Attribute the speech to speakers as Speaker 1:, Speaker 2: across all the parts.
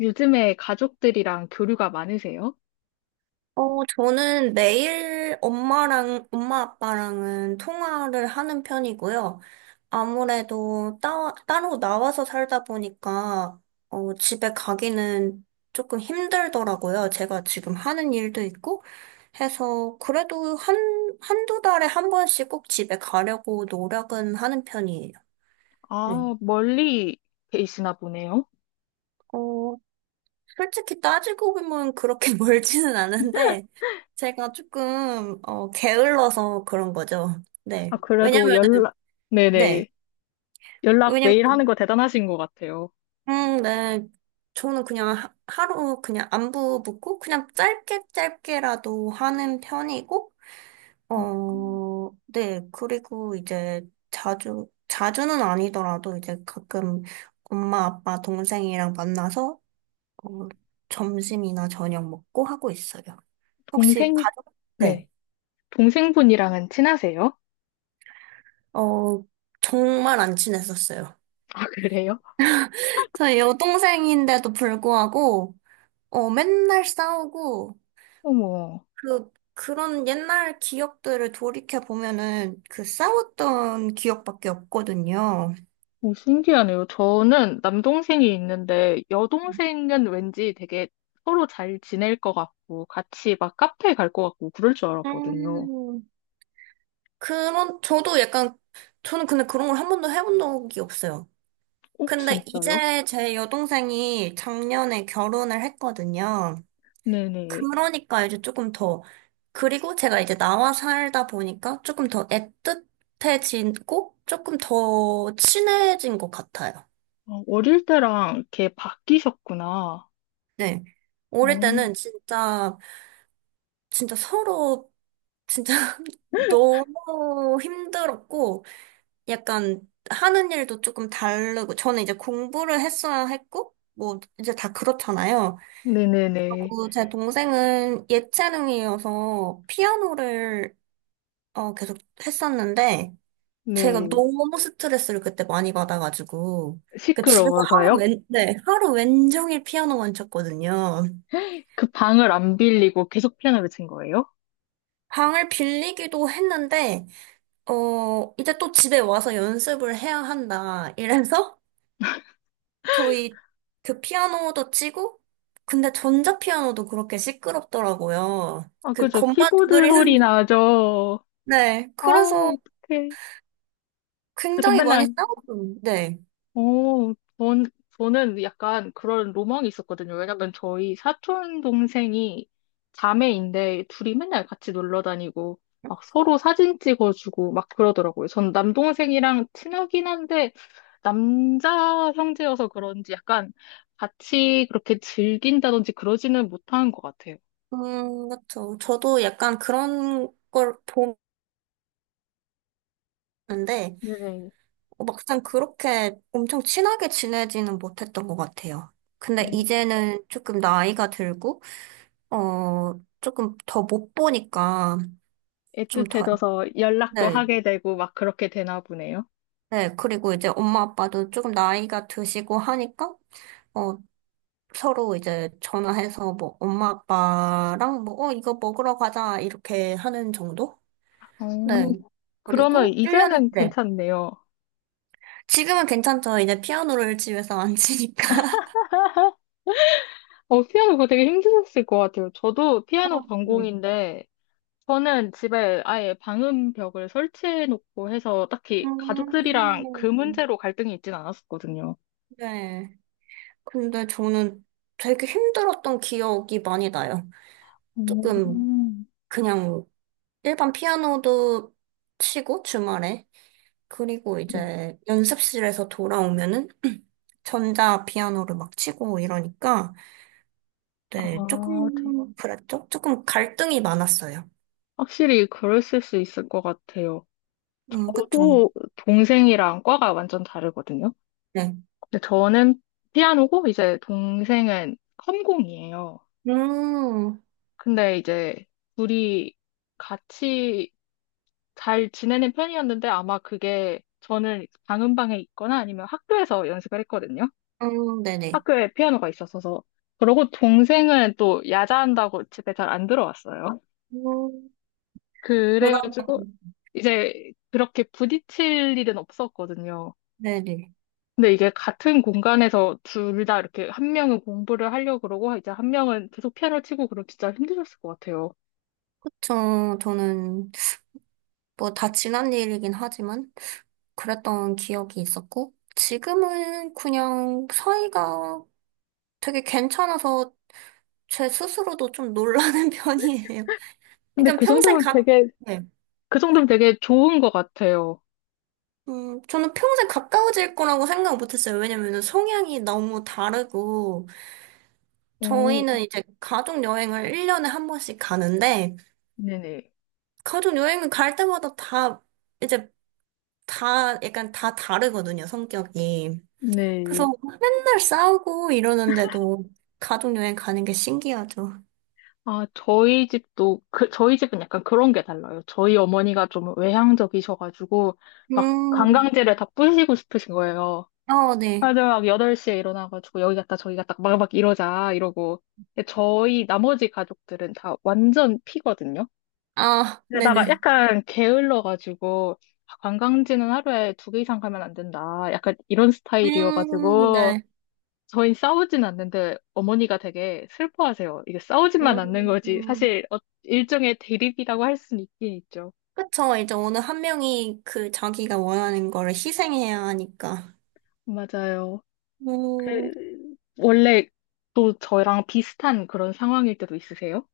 Speaker 1: 요즘에 가족들이랑 교류가 많으세요?
Speaker 2: 저는 매일 엄마 아빠랑은 통화를 하는 편이고요. 아무래도 따로 나와서 살다 보니까, 집에 가기는 조금 힘들더라고요. 제가 지금 하는 일도 있고 해서, 그래도 한두 달에 한 번씩 꼭 집에 가려고 노력은 하는 편이에요. 네.
Speaker 1: 아, 멀리 계시나 보네요.
Speaker 2: 솔직히 따지고 보면 그렇게 멀지는 않은데, 제가 조금, 게을러서 그런 거죠.
Speaker 1: 아,
Speaker 2: 네.
Speaker 1: 그래도
Speaker 2: 왜냐면은,
Speaker 1: 연락,
Speaker 2: 네.
Speaker 1: 네네. 연락
Speaker 2: 왜냐면,
Speaker 1: 매일 하는 거 대단하신 것 같아요.
Speaker 2: 네. 저는 그냥 하루 그냥 안부 묻고, 그냥 짧게 짧게라도 하는 편이고,
Speaker 1: 음,
Speaker 2: 어, 네. 그리고 이제 자주는 아니더라도 이제 가끔 엄마, 아빠, 동생이랑 만나서 어, 점심이나 저녁 먹고 하고 있어요. 혹시
Speaker 1: 동생,
Speaker 2: 가족?
Speaker 1: 네.
Speaker 2: 네.
Speaker 1: 동생분이랑은 친하세요?
Speaker 2: 어, 정말 안 친했었어요.
Speaker 1: 아, 그래요?
Speaker 2: 저희 여동생인데도 불구하고, 맨날 싸우고,
Speaker 1: 어머.
Speaker 2: 그런 옛날 기억들을 돌이켜 보면은 그 싸웠던 기억밖에 없거든요.
Speaker 1: 오, 신기하네요. 저는 남동생이 있는데 여동생은 왠지 되게 서로 잘 지낼 것 같고 같이 막 카페 갈 것 같고 그럴 줄 알았거든요.
Speaker 2: 음, 그런, 저도 약간, 저는 근데 그런 걸 한 번도 해본 적이 없어요.
Speaker 1: 오,
Speaker 2: 근데
Speaker 1: 진짜요?
Speaker 2: 이제 제 여동생이 작년에 결혼을 했거든요.
Speaker 1: 네네.
Speaker 2: 그러니까 이제 조금 더, 그리고 제가 이제 나와 살다 보니까 조금 더 애틋해지고 조금 더 친해진 것 같아요.
Speaker 1: 어, 어릴 때랑 이렇게 바뀌셨구나.
Speaker 2: 네. 어릴
Speaker 1: 어,
Speaker 2: 때는 진짜, 진짜 서로, 진짜 너무 힘들었고, 약간 하는 일도 조금 다르고, 저는 이제 공부를 했어야 했고, 뭐, 이제 다 그렇잖아요.
Speaker 1: 네네네.
Speaker 2: 그리고 제 동생은 예체능이어서 피아노를 계속 했었는데, 제가
Speaker 1: 네.
Speaker 2: 너무 스트레스를 그때 많이 받아가지고, 그 집에서
Speaker 1: 시끄러워서요?
Speaker 2: 네, 하루 웬종일 피아노만 쳤거든요.
Speaker 1: 그 방을 안 빌리고 계속 피아노를 친 거예요?
Speaker 2: 방을 빌리기도 했는데, 이제 또 집에 와서 연습을 해야 한다. 이래서 저희 그 피아노도 치고, 근데 전자피아노도 그렇게 시끄럽더라고요.
Speaker 1: 아,
Speaker 2: 그
Speaker 1: 그죠.
Speaker 2: 건반
Speaker 1: 키보드
Speaker 2: 두드리는,
Speaker 1: 소리 나죠.
Speaker 2: 네.
Speaker 1: 아,
Speaker 2: 그래서
Speaker 1: 어떡해. 그래서
Speaker 2: 굉장히 많이
Speaker 1: 맨날
Speaker 2: 싸웠어요. 네.
Speaker 1: 어, 전, 저는 약간 그런 로망이 있었거든요. 왜냐면 저희 사촌 동생이 자매인데 둘이 맨날 같이 놀러 다니고 막 서로 사진 찍어주고 막 그러더라고요. 전 남동생이랑 친하긴 한데 남자 형제여서 그런지 약간 같이 그렇게 즐긴다든지 그러지는 못한 것 같아요.
Speaker 2: 그렇죠. 저도 약간 그런 걸 보는데,
Speaker 1: 네네.
Speaker 2: 막상 그렇게 엄청 친하게 지내지는 못했던 것 같아요. 근데
Speaker 1: 음,
Speaker 2: 이제는 조금 나이가 들고, 조금 더 못 보니까 좀 더,
Speaker 1: 애틋해져서 연락도
Speaker 2: 네,
Speaker 1: 하게 되고 막 그렇게 되나 보네요.
Speaker 2: 네. 그리고 이제 엄마 아빠도 조금 나이가 드시고 하니까, 어, 서로 이제 전화해서 뭐 엄마 아빠랑 뭐, 이거 먹으러 가자, 이렇게 하는 정도?
Speaker 1: 어,
Speaker 2: 네.
Speaker 1: 그러면
Speaker 2: 그리고 일 년에
Speaker 1: 이제는
Speaker 2: 네.
Speaker 1: 괜찮네요.
Speaker 2: 지금은 괜찮죠. 이제 피아노를 집에서 안 치니까.
Speaker 1: 어, 피아노 그거 되게 힘드셨을 것 같아요. 저도 피아노
Speaker 2: 어, 네.
Speaker 1: 전공인데, 저는 집에 아예 방음벽을 설치해 놓고 해서 딱히 가족들이랑 그
Speaker 2: 음,
Speaker 1: 문제로 갈등이 있진 않았었거든요.
Speaker 2: 네. 근데 저는 되게 힘들었던 기억이 많이 나요. 조금
Speaker 1: 음,
Speaker 2: 그냥 일반 피아노도 치고 주말에 그리고
Speaker 1: 네.
Speaker 2: 이제 연습실에서 돌아오면은 전자 피아노를 막 치고 이러니까 네,
Speaker 1: 아,
Speaker 2: 조금 그랬죠? 조금 갈등이 많았어요.
Speaker 1: 확실히 그랬을 수 있을 것 같아요.
Speaker 2: 그쵸.
Speaker 1: 저도 동생이랑 과가 완전 다르거든요.
Speaker 2: 네.
Speaker 1: 근데 저는 피아노고 이제 동생은 컴공이에요.
Speaker 2: 음,
Speaker 1: 근데 이제 둘이 같이 잘 지내는 편이었는데 아마 그게 저는 방음방에 있거나 아니면 학교에서 연습을 했거든요.
Speaker 2: 네네.
Speaker 1: 학교에 피아노가 있었어서. 그러고 동생은 또 야자한다고 집에 잘 안 들어왔어요.
Speaker 2: 음, 그러면,
Speaker 1: 그래가지고 이제 그렇게 부딪힐 일은 없었거든요.
Speaker 2: 네네.
Speaker 1: 근데 이게 같은 공간에서 둘 다 이렇게 한 명은 공부를 하려고 그러고 이제 한 명은 계속 피아노 치고 그럼 진짜 힘드셨을 것 같아요.
Speaker 2: 그쵸. 저는 뭐 다 지난 일이긴 하지만 그랬던 기억이 있었고, 지금은 그냥 사이가 되게 괜찮아서 제 스스로도 좀 놀라는 편이에요.
Speaker 1: 근데
Speaker 2: 그러니까
Speaker 1: 그
Speaker 2: 평생
Speaker 1: 정도면
Speaker 2: 가,
Speaker 1: 되게,
Speaker 2: 네.
Speaker 1: 그 정도면 되게 좋은 것 같아요.
Speaker 2: 저는 평생 가까워질 거라고 생각 못 했어요. 왜냐면은 성향이 너무 다르고,
Speaker 1: 오,
Speaker 2: 저희는 이제 가족 여행을 1년에 한 번씩 가는데,
Speaker 1: 네네.
Speaker 2: 가족 여행을 갈 때마다 다, 이제 다, 약간 다 다르거든요, 성격이. 그래서
Speaker 1: 네.
Speaker 2: 맨날 싸우고 이러는데도 가족여행 가는 게 신기하죠.
Speaker 1: 아, 저희 집은 약간 그런 게 달라요. 저희 어머니가 좀 외향적이셔가지고, 막
Speaker 2: 음,
Speaker 1: 관광지를 다 뿌시고 싶으신 거예요.
Speaker 2: 어, 네.
Speaker 1: 다들 막 8시에 일어나가지고, 여기 갔다 저기 갔다 막 막 이러자, 이러고. 근데 저희 나머지 가족들은 다 완전 피거든요.
Speaker 2: 아,
Speaker 1: 게다가
Speaker 2: 네네.
Speaker 1: 약간 게을러가지고, 아, 관광지는 하루에 두 개 이상 가면 안 된다. 약간 이런 스타일이어가지고,
Speaker 2: 네.
Speaker 1: 저희 싸우진 않는데 어머니가 되게 슬퍼하세요. 이게 싸우지만 않는 거지.
Speaker 2: 음,
Speaker 1: 사실 일종의 대립이라고 할 수는 있긴 있죠.
Speaker 2: 그쵸. 이제 어느 한 명이 그 자기가 원하는 거를 희생해야 하니까.
Speaker 1: 맞아요.
Speaker 2: 음,
Speaker 1: 원래 또 저랑 비슷한 그런 상황일 때도 있으세요?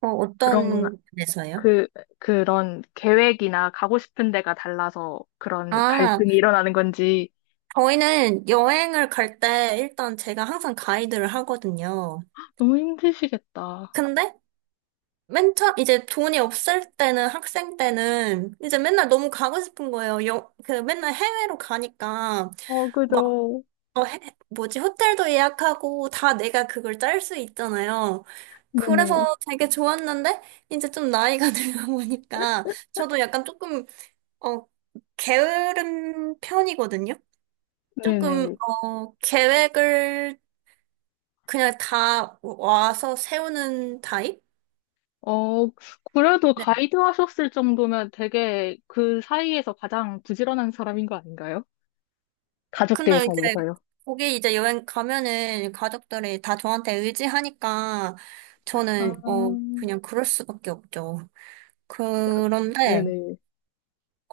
Speaker 1: 그런 건,
Speaker 2: 어떤 데서요?
Speaker 1: 그, 그런 계획이나 가고 싶은 데가 달라서 그런
Speaker 2: 아,
Speaker 1: 갈등이 일어나는 건지
Speaker 2: 저희는 여행을 갈 때 일단 제가 항상 가이드를 하거든요.
Speaker 1: 너무 힘드시겠다.
Speaker 2: 근데 맨 처음, 이제 돈이 없을 때는, 학생 때는, 이제 맨날 너무 가고 싶은 거예요. 여, 그, 맨날 해외로 가니까,
Speaker 1: 어,
Speaker 2: 막,
Speaker 1: 그죠.
Speaker 2: 어, 해, 뭐지, 호텔도 예약하고, 다 내가 그걸 짤 수 있잖아요.
Speaker 1: 네네.
Speaker 2: 그래서 되게 좋았는데, 이제 좀 나이가 들다 보니까, 저도 약간 조금, 어, 게으른 편이거든요? 조금,
Speaker 1: 네네.
Speaker 2: 계획을 그냥 다 와서 세우는 타입?
Speaker 1: 어, 그래도 가이드 하셨을 정도면 되게 그 사이에서 가장 부지런한 사람인 거 아닌가요? 가족들
Speaker 2: 근데 이제
Speaker 1: 사이에서요.
Speaker 2: 거기 이제 여행 가면은 가족들이 다 저한테 의지하니까
Speaker 1: 아,
Speaker 2: 저는
Speaker 1: 야,
Speaker 2: 그냥 그럴 수밖에 없죠. 그런데
Speaker 1: 네네.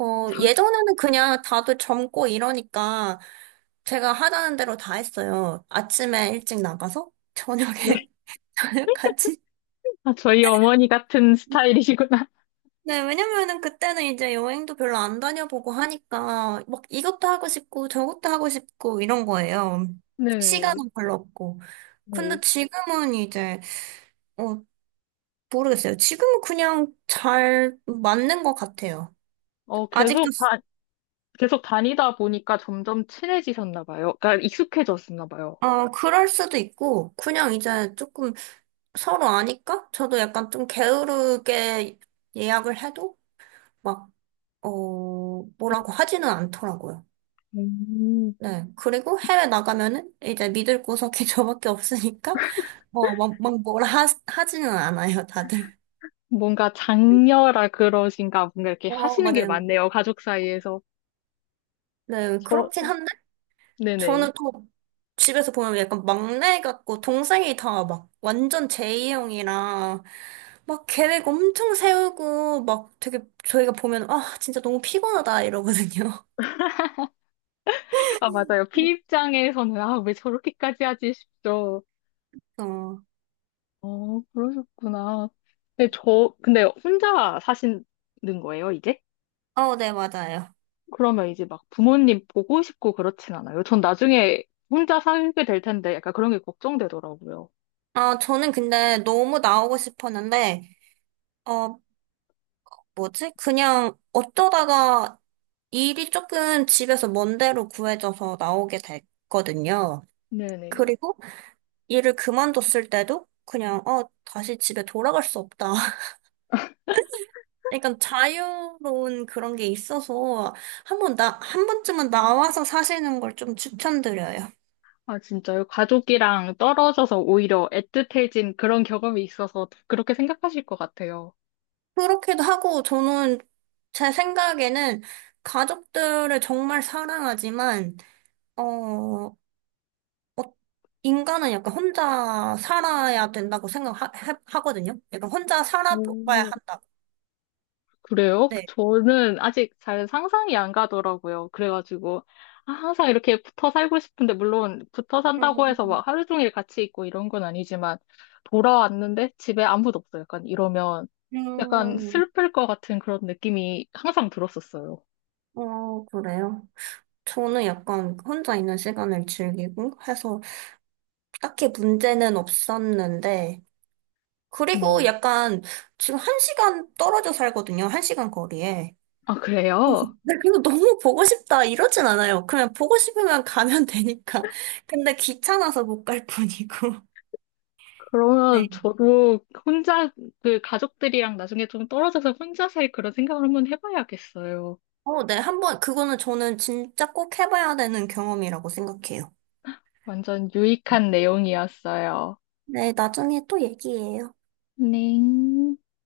Speaker 1: 장,
Speaker 2: 예전에는 그냥 다들 젊고 이러니까 제가 하자는 대로 다 했어요. 아침에 일찍 나가서
Speaker 1: 네.
Speaker 2: 저녁에 저녁까지.
Speaker 1: 아, 저희 어머니 같은 스타일이시구나.
Speaker 2: 네, 왜냐면은 그때는 이제 여행도 별로 안 다녀보고 하니까 막 이것도 하고 싶고 저것도 하고 싶고 이런 거예요.
Speaker 1: 네.
Speaker 2: 시간은 별로 없고. 근데
Speaker 1: 네.
Speaker 2: 지금은 이제, 어, 모르겠어요. 지금은 그냥 잘 맞는 것 같아요.
Speaker 1: 어,
Speaker 2: 아직도,
Speaker 1: 계속 다, 계속 다니다 보니까 점점 친해지셨나 봐요. 그러니까 익숙해졌나 봐요.
Speaker 2: 그럴 수도 있고, 그냥 이제 조금 서로 아니까? 저도 약간 좀 게으르게 예약을 해도 막, 어, 뭐라고 하지는 않더라고요.
Speaker 1: 음.
Speaker 2: 네. 그리고 해외 나가면은 이제 믿을 구석이 저밖에 없으니까, 막, 막 뭐라 하지는 않아요, 다들.
Speaker 1: 뭔가 장녀라 그러신가, 뭔가 이렇게 하시는 게
Speaker 2: 맞아요.
Speaker 1: 많네요, 가족 사이에서.
Speaker 2: 네,
Speaker 1: 저,
Speaker 2: 그렇긴 한데,
Speaker 1: 네네.
Speaker 2: 저는 또 집에서 보면 약간 막내 같고 동생이 다 막 완전 제이형이라 막 계획 엄청 세우고 막 되게 저희가 보면 아 진짜 너무 피곤하다 이러거든요.
Speaker 1: 아, 맞아요. 피 입장에서는, 아, 왜 저렇게까지 하지 싶죠.
Speaker 2: 어,
Speaker 1: 어, 그러셨구나. 근데 혼자 사시는 거예요, 이제?
Speaker 2: 어, 네, 맞아요.
Speaker 1: 그러면 이제 막 부모님 보고 싶고 그렇진 않아요. 전 나중에 혼자 살게 될 텐데 약간 그런 게 걱정되더라고요.
Speaker 2: 아, 저는 근데 너무 나오고 싶었는데, 어, 뭐지? 그냥 어쩌다가 일이 조금 집에서 먼 데로 구해져서 나오게 됐거든요.
Speaker 1: 네네.
Speaker 2: 그리고 일을 그만뒀을 때도 그냥, 다시 집에 돌아갈 수 없다. 약간 자유로운 그런 게 있어서 한 번쯤은 나와서 사시는 걸 좀 추천드려요.
Speaker 1: 아, 진짜요? 가족이랑 떨어져서 오히려 애틋해진 그런 경험이 있어서 그렇게 생각하실 것 같아요.
Speaker 2: 그렇게도 하고 저는 제 생각에는 가족들을 정말 사랑하지만, 어, 어, 인간은 약간 혼자 살아야 된다고 생각하거든요. 약간 혼자 살아봐야
Speaker 1: 오.
Speaker 2: 한다고.
Speaker 1: 그래요?
Speaker 2: 네.
Speaker 1: 저는 아직 잘 상상이 안 가더라고요. 그래가지고, 아, 항상 이렇게 붙어 살고 싶은데, 물론 붙어 산다고 해서
Speaker 2: 음,
Speaker 1: 막 하루 종일 같이 있고 이런 건 아니지만, 돌아왔는데 집에 아무도 없어요. 약간 이러면 약간
Speaker 2: 음,
Speaker 1: 슬플 것 같은 그런 느낌이 항상 들었었어요.
Speaker 2: 그래요. 저는 약간 혼자 있는 시간을 즐기고 해서 딱히 문제는 없었는데, 그리고
Speaker 1: 음.
Speaker 2: 약간 지금 1시간 떨어져 살거든요. 1시간 거리에.
Speaker 1: 아,
Speaker 2: 그래서
Speaker 1: 그래요?
Speaker 2: 근데 그거 너무 보고 싶다 이러진 않아요. 그냥 보고 싶으면 가면 되니까. 근데 귀찮아서 못 갈 뿐이고.
Speaker 1: 그러면
Speaker 2: 네.
Speaker 1: 저도 혼자, 그 가족들이랑 나중에 좀 떨어져서 혼자 살 그런 생각을 한번 해봐야겠어요.
Speaker 2: 어, 네. 한번 그거는 저는 진짜 꼭 해봐야 되는 경험이라고 생각해요.
Speaker 1: 완전 유익한 내용이었어요.
Speaker 2: 네, 나중에 또 얘기해요.
Speaker 1: 네.